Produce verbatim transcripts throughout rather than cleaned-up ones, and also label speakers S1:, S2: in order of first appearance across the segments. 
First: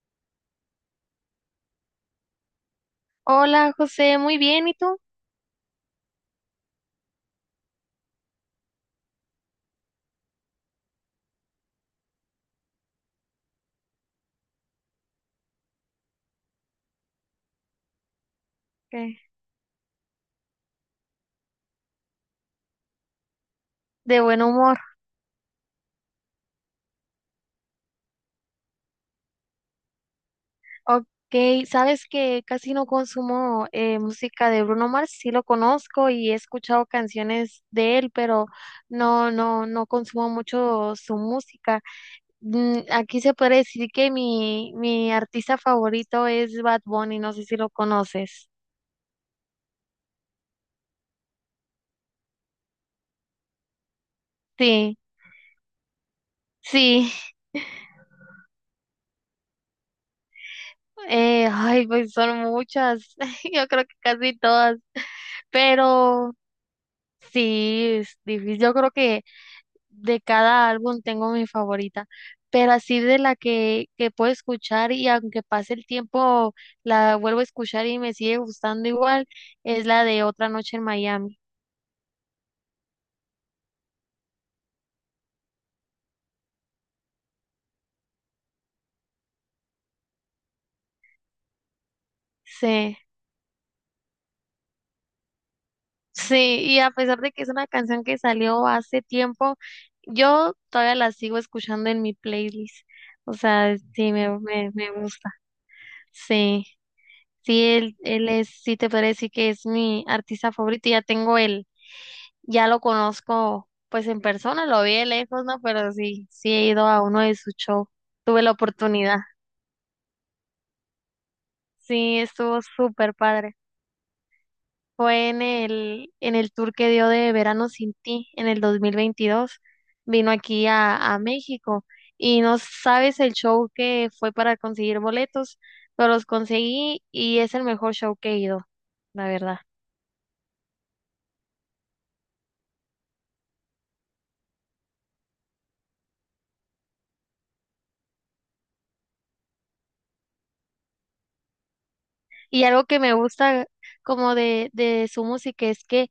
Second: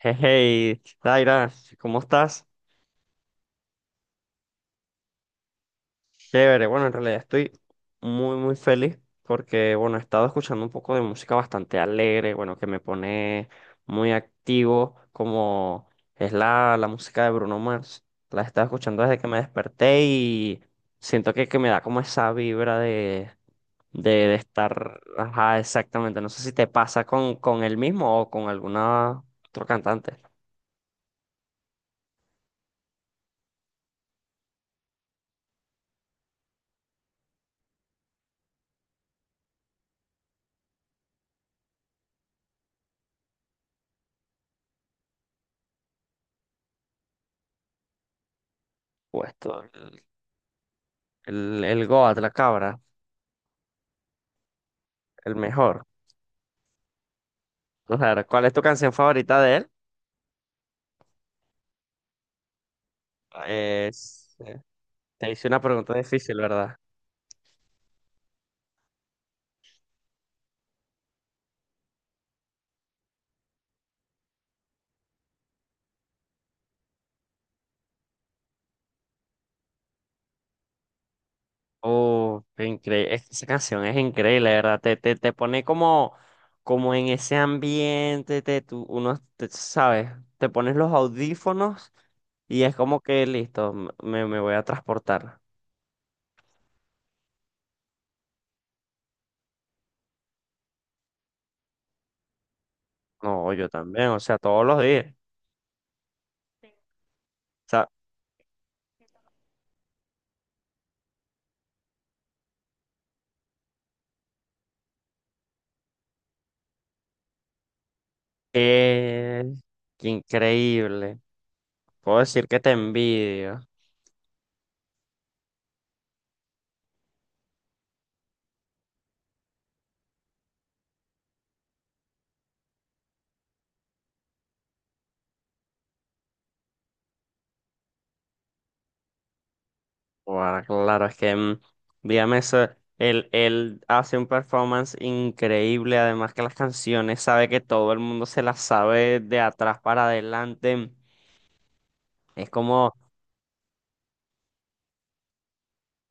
S1: Hey, hey, Daira, ¿cómo estás?
S2: Hola José, muy bien, ¿y tú?
S1: Chévere, bueno, en realidad estoy muy, muy feliz porque, bueno, he estado escuchando un poco de música bastante alegre, bueno, que me pone muy activo, como es la, la música de Bruno Mars. La he estado escuchando desde
S2: ¿Qué?
S1: que me desperté y siento que, que me da como esa vibra de, de,
S2: De
S1: de
S2: buen humor.
S1: estar, ajá, exactamente. No sé si te pasa con, con él mismo o con alguna otro cantante.
S2: Ok, sabes que casi no consumo eh, música de Bruno Mars, sí lo conozco y he escuchado canciones de él, pero no, no, no consumo mucho su música. Mm, Aquí se puede decir que mi, mi artista favorito es Bad Bunny, no sé si lo conoces.
S1: Puesto, el, el, el Goat, la cabra.
S2: Sí,
S1: El mejor.
S2: sí.
S1: Vamos a ver, ¿cuál es tu canción favorita de él?
S2: Eh, ay, pues son muchas, yo creo que
S1: Es-
S2: casi
S1: eh,
S2: todas,
S1: Te hice una pregunta
S2: pero...
S1: difícil, ¿verdad?
S2: Sí, es difícil. Yo creo que de cada álbum tengo mi favorita, pero así de la que, que puedo escuchar y aunque pase el tiempo la vuelvo a escuchar y me sigue gustando igual, es la de Otra Noche en Miami.
S1: Oh, increíble. Esa canción es increíble, ¿verdad? Te, te, te pone como, como en ese ambiente, te, tú, uno, te- ¿sabes? Te pones los audífonos y es
S2: Sí,
S1: como que listo, m- me, me voy a transportar.
S2: sí, y a pesar de que es una canción que salió hace tiempo, yo todavía la sigo escuchando en mi playlist. O
S1: No, yo
S2: sea,
S1: también,
S2: sí,
S1: o
S2: me,
S1: sea, todos
S2: me,
S1: los
S2: me
S1: días.
S2: gusta. Sí, sí,
S1: O sea,
S2: él, él es, sí te podría decir que es mi artista favorito y ya tengo el Ya lo conozco pues en persona, lo vi de lejos, ¿no? Pero sí, sí he ido a uno de sus shows. Tuve la oportunidad.
S1: eh, qué increíble. Puedo
S2: Sí,
S1: decir que
S2: estuvo
S1: te
S2: súper padre.
S1: envidio.
S2: Fue en el, en el tour que dio de Verano sin ti en el dos mil veintidós. Vino aquí a, a México y no sabes el show que fue para conseguir boletos, pero los conseguí y es el mejor show que he ido, la verdad.
S1: Bueno, claro, es que mm, dígame eso, él, él hace un performance increíble, además que las canciones sabe que todo el mundo se las sabe de atrás para adelante. Es
S2: Y algo
S1: como,
S2: que me gusta como de, de su música es que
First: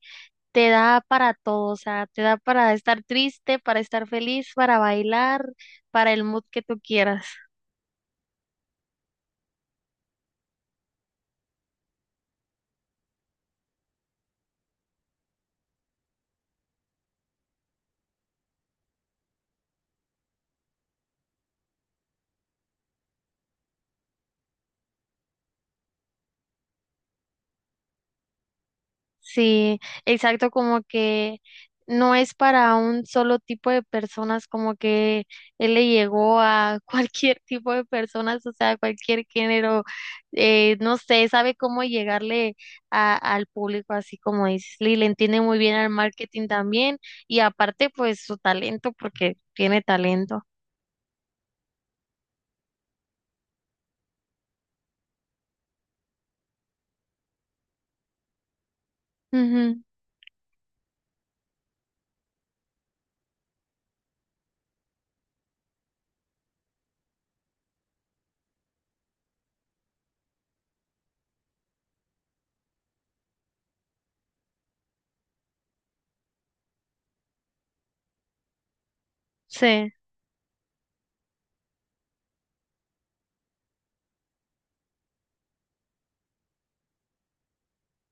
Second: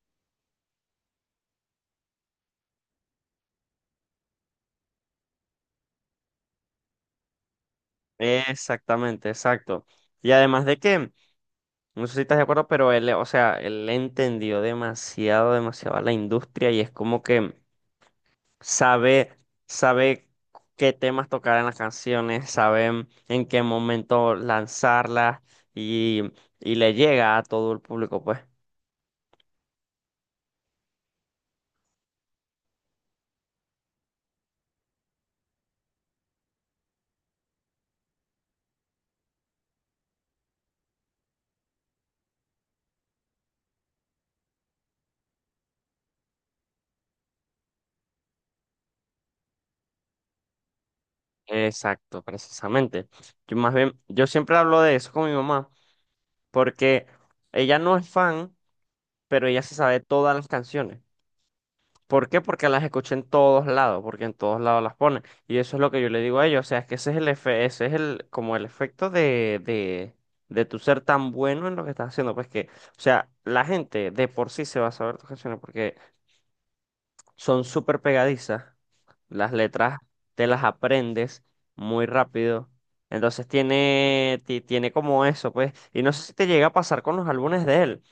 S2: te da para todo, o sea, te da para estar triste, para estar feliz, para bailar, para el mood que tú quieras.
S1: exactamente, exacto. Y además de que, no sé si estás de acuerdo, pero él, o sea, él entendió demasiado, demasiado a la industria y es como que sabe, sabe qué temas tocar en las canciones, sabe en qué momento lanzarlas y, y le llega a todo el público, pues.
S2: Sí, exacto, como que no es para un solo tipo de personas, como que él le llegó a cualquier tipo de personas, o sea, cualquier género, eh, no sé, sabe cómo llegarle a- al público, así como dices, y le entiende muy bien al marketing también, y aparte, pues su talento, porque tiene talento.
S1: Exacto, precisamente. Yo más bien, yo siempre hablo de eso con mi mamá, porque ella no es fan, pero ella se
S2: Ujú,
S1: sabe todas las canciones. ¿Por qué? Porque las escuché en todos lados, porque en todos lados las ponen. Y eso es lo que yo le digo a ellos. O sea, es que ese es el efe- ese es el, como el efecto de, de, de tu ser tan bueno en lo que estás haciendo. Pues que, o sea, la gente de por sí se va a saber tus canciones porque son súper pegadizas. Las
S2: sí.
S1: letras te las aprendes muy rápido. Entonces tiene, ti- tiene como eso, pues. Y no sé si te llega a pasar con los álbumes de él,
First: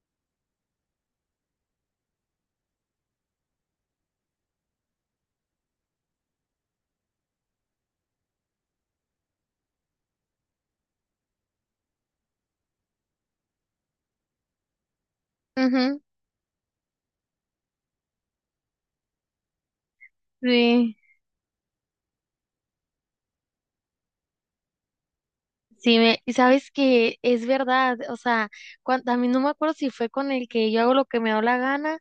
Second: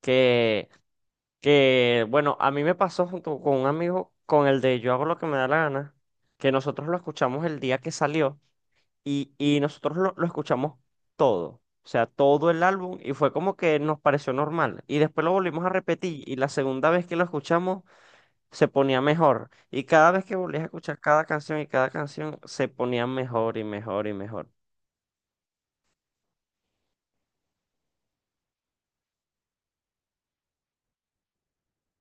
S1: que que bueno, a mí me pasó junto con un amigo con el de Yo hago lo que me da la gana, que nosotros lo escuchamos el día que salió y, y nosotros lo, lo escuchamos todo, o sea, todo el álbum y fue como que nos pareció normal. Y después lo volvimos a
S2: Ujú,
S1: repetir y la segunda vez que lo escuchamos se ponía mejor. Y cada vez que volvías a
S2: sí,
S1: escuchar cada canción y cada canción se ponía mejor y mejor y mejor.
S2: sí, me, y sabes que es verdad, o sea, cuan- a mí no me acuerdo si fue con el que yo hago lo que me da la gana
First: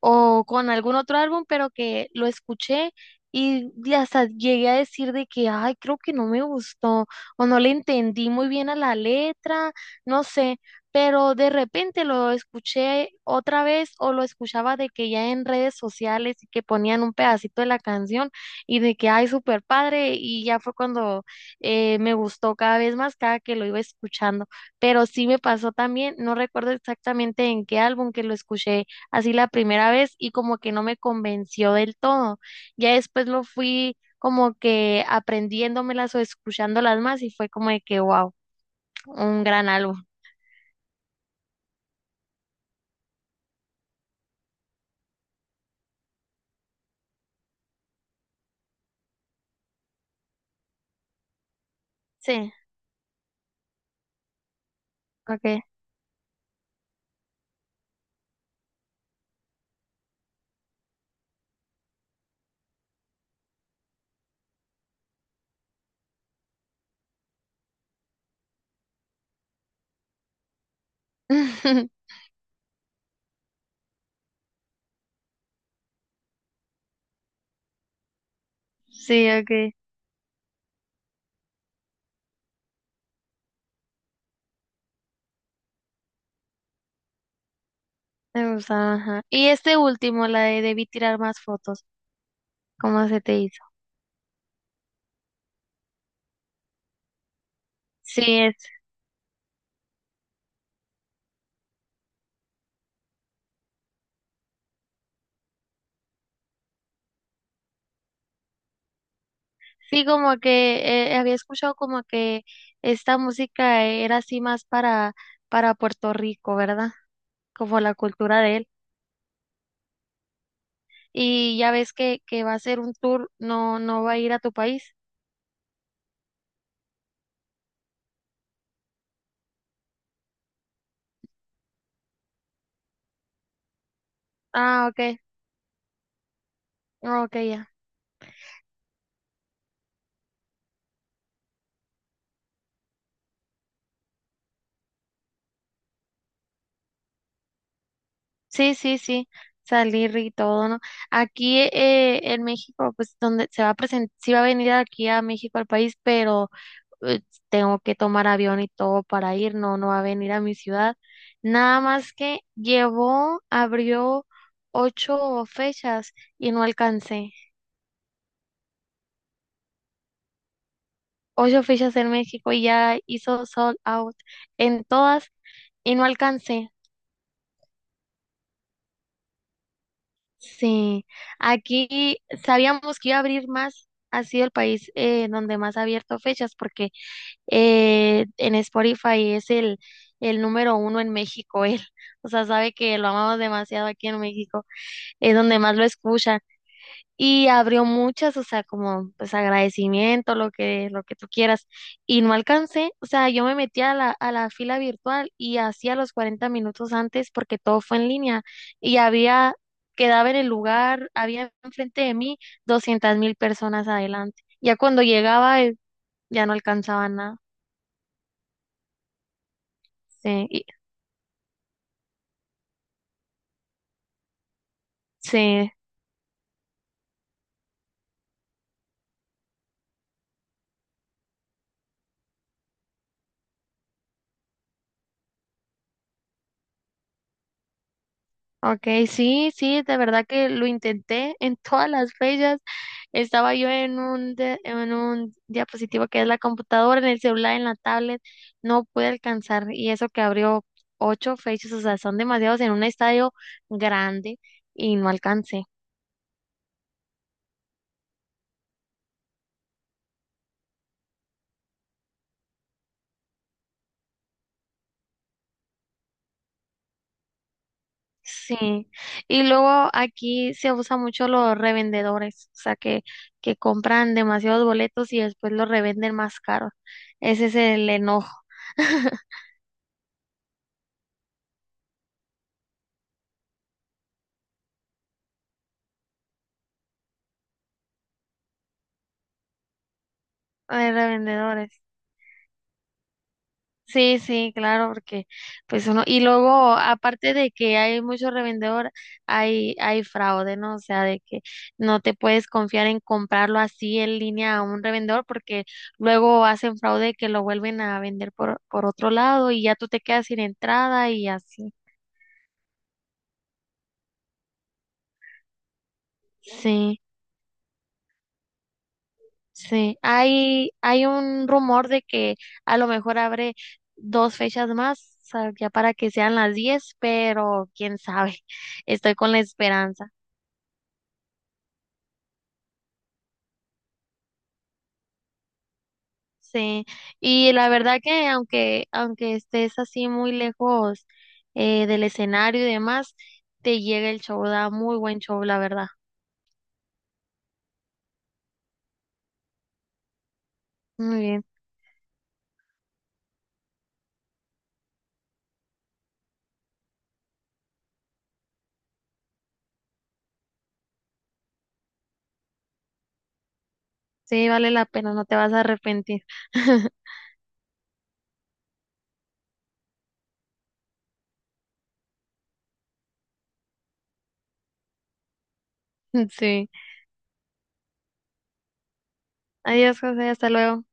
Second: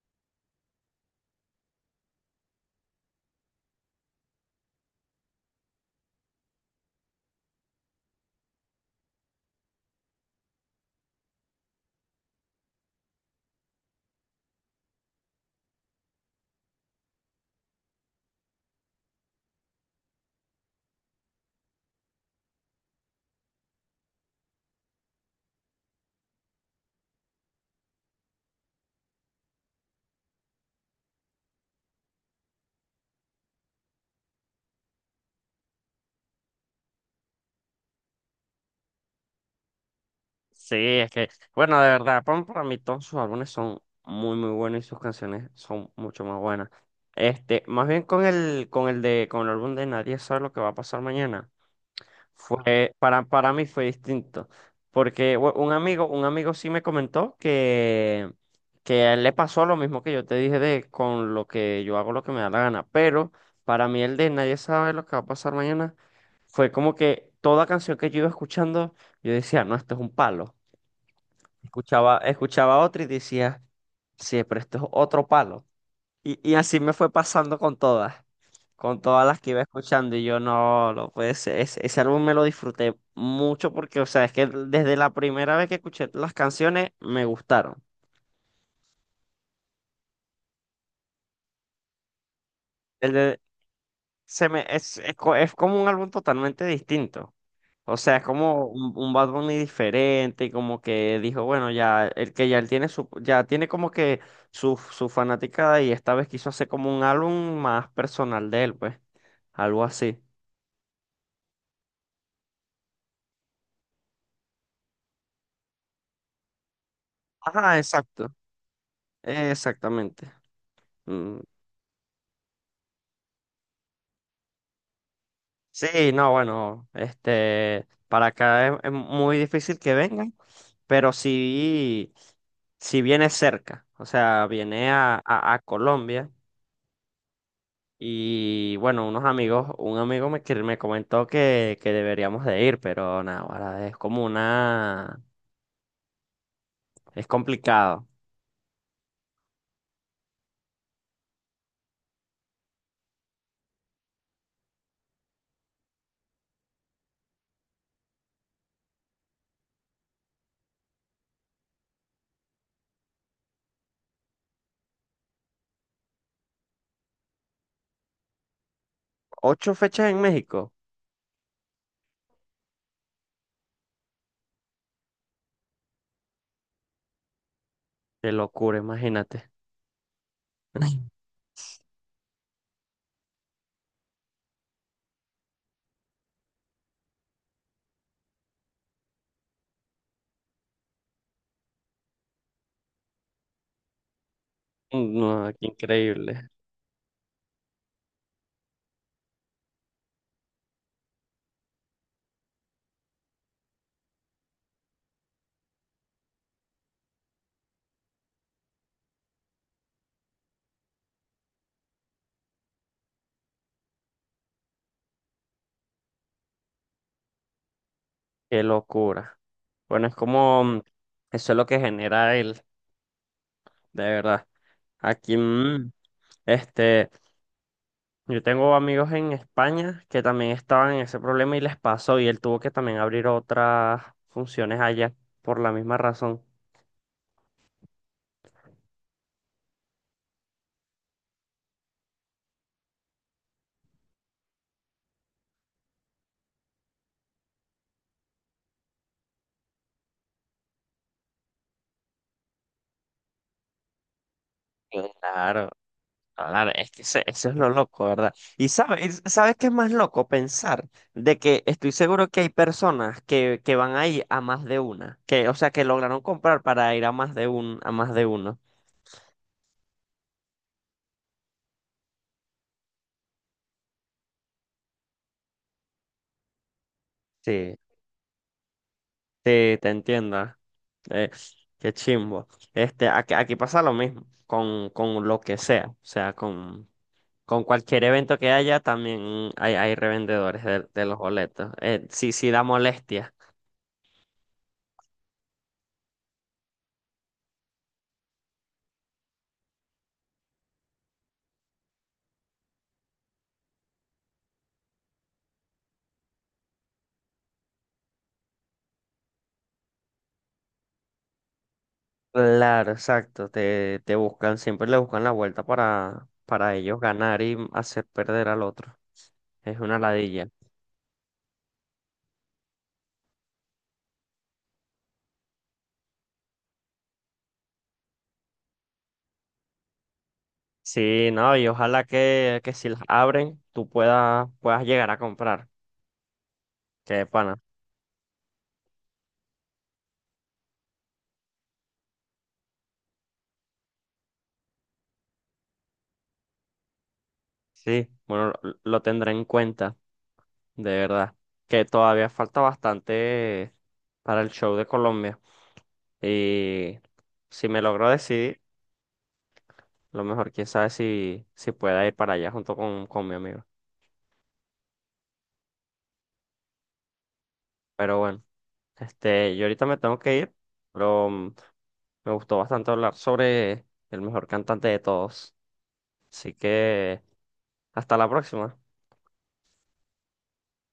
S2: o con algún otro álbum, pero que lo escuché y de- hasta llegué a decir de que, ay, creo que no me gustó o no le entendí muy bien a la letra, no sé, pero de repente lo escuché otra vez o lo escuchaba de que ya en redes sociales y que ponían un pedacito de la canción y de que, ay, súper padre y ya fue cuando eh, me gustó cada vez más cada que lo iba escuchando, pero sí me pasó también, no recuerdo exactamente en qué álbum que lo escuché así la primera vez y como que no me convenció del todo. Ya después lo fui como que aprendiéndomelas o escuchándolas más y fue como de que, wow, un gran álbum.
S1: Sí, es que, bueno, de verdad, Pon para mí todos sus álbumes son muy, muy buenos y sus canciones son mucho más buenas. Este, más bien con el, con el de, con el álbum de Nadie sabe lo que va a pasar mañana.
S2: Sí,
S1: Fue, para, para mí fue distinto. Porque bu-
S2: ok.
S1: un amigo, un amigo sí me comentó que, que a él le pasó lo mismo que yo te dije de con lo que yo hago lo que me da la gana. Pero para mí el de Nadie sabe lo que va a pasar mañana fue como que toda canción que yo iba escuchando, yo decía, no, esto es un palo. Escuchaba, escuchaba otro y decía, sí, pero esto es otro palo. Y, y así me fue pasando con todas, con
S2: Sí,
S1: todas las que iba
S2: ok.
S1: escuchando. Y yo, no, no puede ser. Ese, ese álbum me lo disfruté mucho porque, o sea, es que desde la primera vez que escuché las canciones me gustaron.
S2: Me gusta, ajá. Y este último, la de debí tirar más fotos, ¿cómo
S1: El
S2: se te
S1: de-
S2: hizo?
S1: se me, es, es, co- Es como un álbum totalmente distinto. O sea, es
S2: Sí, es,
S1: como un, un Bad Bunny diferente, y como que dijo, bueno, ya, el que ya él tiene su, ya tiene como que su, su fanaticada y esta vez quiso hacer como un álbum más personal de él, pues, algo
S2: sí,
S1: así.
S2: como que eh, había escuchado como que esta música era así más para, para Puerto Rico, ¿verdad?
S1: Ajá,
S2: Como la
S1: exacto,
S2: cultura de.
S1: exactamente. Mm.
S2: Y ya ves que, que va a ser un tour, no, no va a ir a tu país.
S1: Sí, no, bueno, este, para acá es, es muy difícil que vengan, pero si si viene cerca, o sea,
S2: Ah,
S1: viene
S2: ok,
S1: a, a, a Colombia
S2: ah, ok, ya.
S1: y bueno, unos amigos, un amigo me, que me comentó que, que deberíamos de ir, pero nada, ahora es como una, es complicado.
S2: Sí, sí, sí, salir y todo, ¿no? Aquí eh, en México, pues donde se va a presentar, sí va a venir aquí a México al país, pero eh, tengo que tomar avión y todo para ir, no, no va a venir a mi ciudad. Nada más que llevó, abrió ocho fechas y no alcancé.
S1: Ocho fechas en México,
S2: Ocho fechas en México y ya hizo sold out en todas y no alcancé.
S1: qué locura, imagínate.
S2: Sí, aquí sabíamos que iba a abrir más, ha sido el país eh, donde más ha abierto fechas, porque eh, en Spotify es el, el número uno en México, él, o sea, sabe que lo amamos demasiado aquí en México, es
S1: No,
S2: donde
S1: qué
S2: más lo escuchan,
S1: increíble,
S2: y abrió muchas, o sea, como pues agradecimiento, lo que, lo que tú quieras. Y no alcancé, o sea, yo me metí a la, a la fila virtual y hacía los cuarenta minutos antes porque todo fue en línea y había, quedaba en el lugar, había enfrente de mí doscientas mil personas adelante. Ya cuando llegaba, eh, ya no alcanzaba nada.
S1: qué locura. Bueno, es
S2: Sí,
S1: como,
S2: y-
S1: mm, eso es lo que genera él, de verdad. Aquí,
S2: sí.
S1: mm, este, yo tengo amigos en España que también estaban en ese problema y les pasó y él tuvo que también abrir otras funciones allá por la misma razón.
S2: Ok, sí, sí, de verdad que lo intenté en todas las fechas. Estaba yo en un, de- en un diapositivo que es la computadora, en el celular, en la tablet, no pude alcanzar. Y eso que abrió ocho fechas, o sea, son demasiados en un estadio grande y no alcancé.
S1: Claro, claro, es que ese- eso es lo loco, ¿verdad? Y sabes, ¿sabes qué es más loco? Pensar de que estoy seguro que hay personas que, que van ahí a más de una, que, o sea, que lograron comprar para ir a más de un, a más de uno.
S2: Sí. Y luego aquí se usa mucho los revendedores, o sea, que, que compran demasiados boletos y después los revenden más caros. Ese es
S1: Sí.
S2: el enojo
S1: Sí, te entiendo. Eh, Qué chimbo. Este, aquí, aquí pasa lo mismo con, con lo que sea. O sea, con, con cualquier evento que haya, también hay, hay revendedores de,
S2: de
S1: de los
S2: revendedores.
S1: boletos. Eh, sí, sí da molestia.
S2: Sí, sí, claro, porque pues uno, y luego aparte de que hay mucho revendedor, hay, hay fraude, ¿no? O sea, de que no te puedes confiar en comprarlo así en línea a un revendedor porque luego hacen fraude que lo vuelven a vender por, por otro lado y ya tú te quedas sin entrada y así.
S1: Claro, exacto. Te, te buscan, siempre le buscan la vuelta para, para ellos
S2: Sí,
S1: ganar y hacer perder al otro. Es una
S2: sí.
S1: ladilla.
S2: Hay, hay un rumor de que a lo mejor abre dos fechas más, o sea, ya para que sean las diez, pero quién sabe. Estoy con la esperanza.
S1: Sí, no, y ojalá que, que si las abren, tú puedas, puedas llegar a comprar.
S2: Sí,
S1: Qué
S2: y
S1: pana.
S2: la verdad que aunque, aunque estés así muy lejos eh, del escenario y demás, te llega el show, da muy buen show, la verdad.
S1: Sí, bueno, lo lo tendré en cuenta, de
S2: Muy
S1: verdad,
S2: bien,
S1: que todavía falta bastante para el show de Colombia. Y si me logro decidir, lo mejor, quién sabe si, si pueda ir para allá junto con, con mi amigo.
S2: sí, vale la pena, no te vas a arrepentir.
S1: Pero bueno, este, yo ahorita me tengo que ir, pero mm, me gustó bastante hablar sobre el mejor cantante de todos. Así
S2: Sí,
S1: que hasta la próxima.
S2: adiós, José, hasta luego.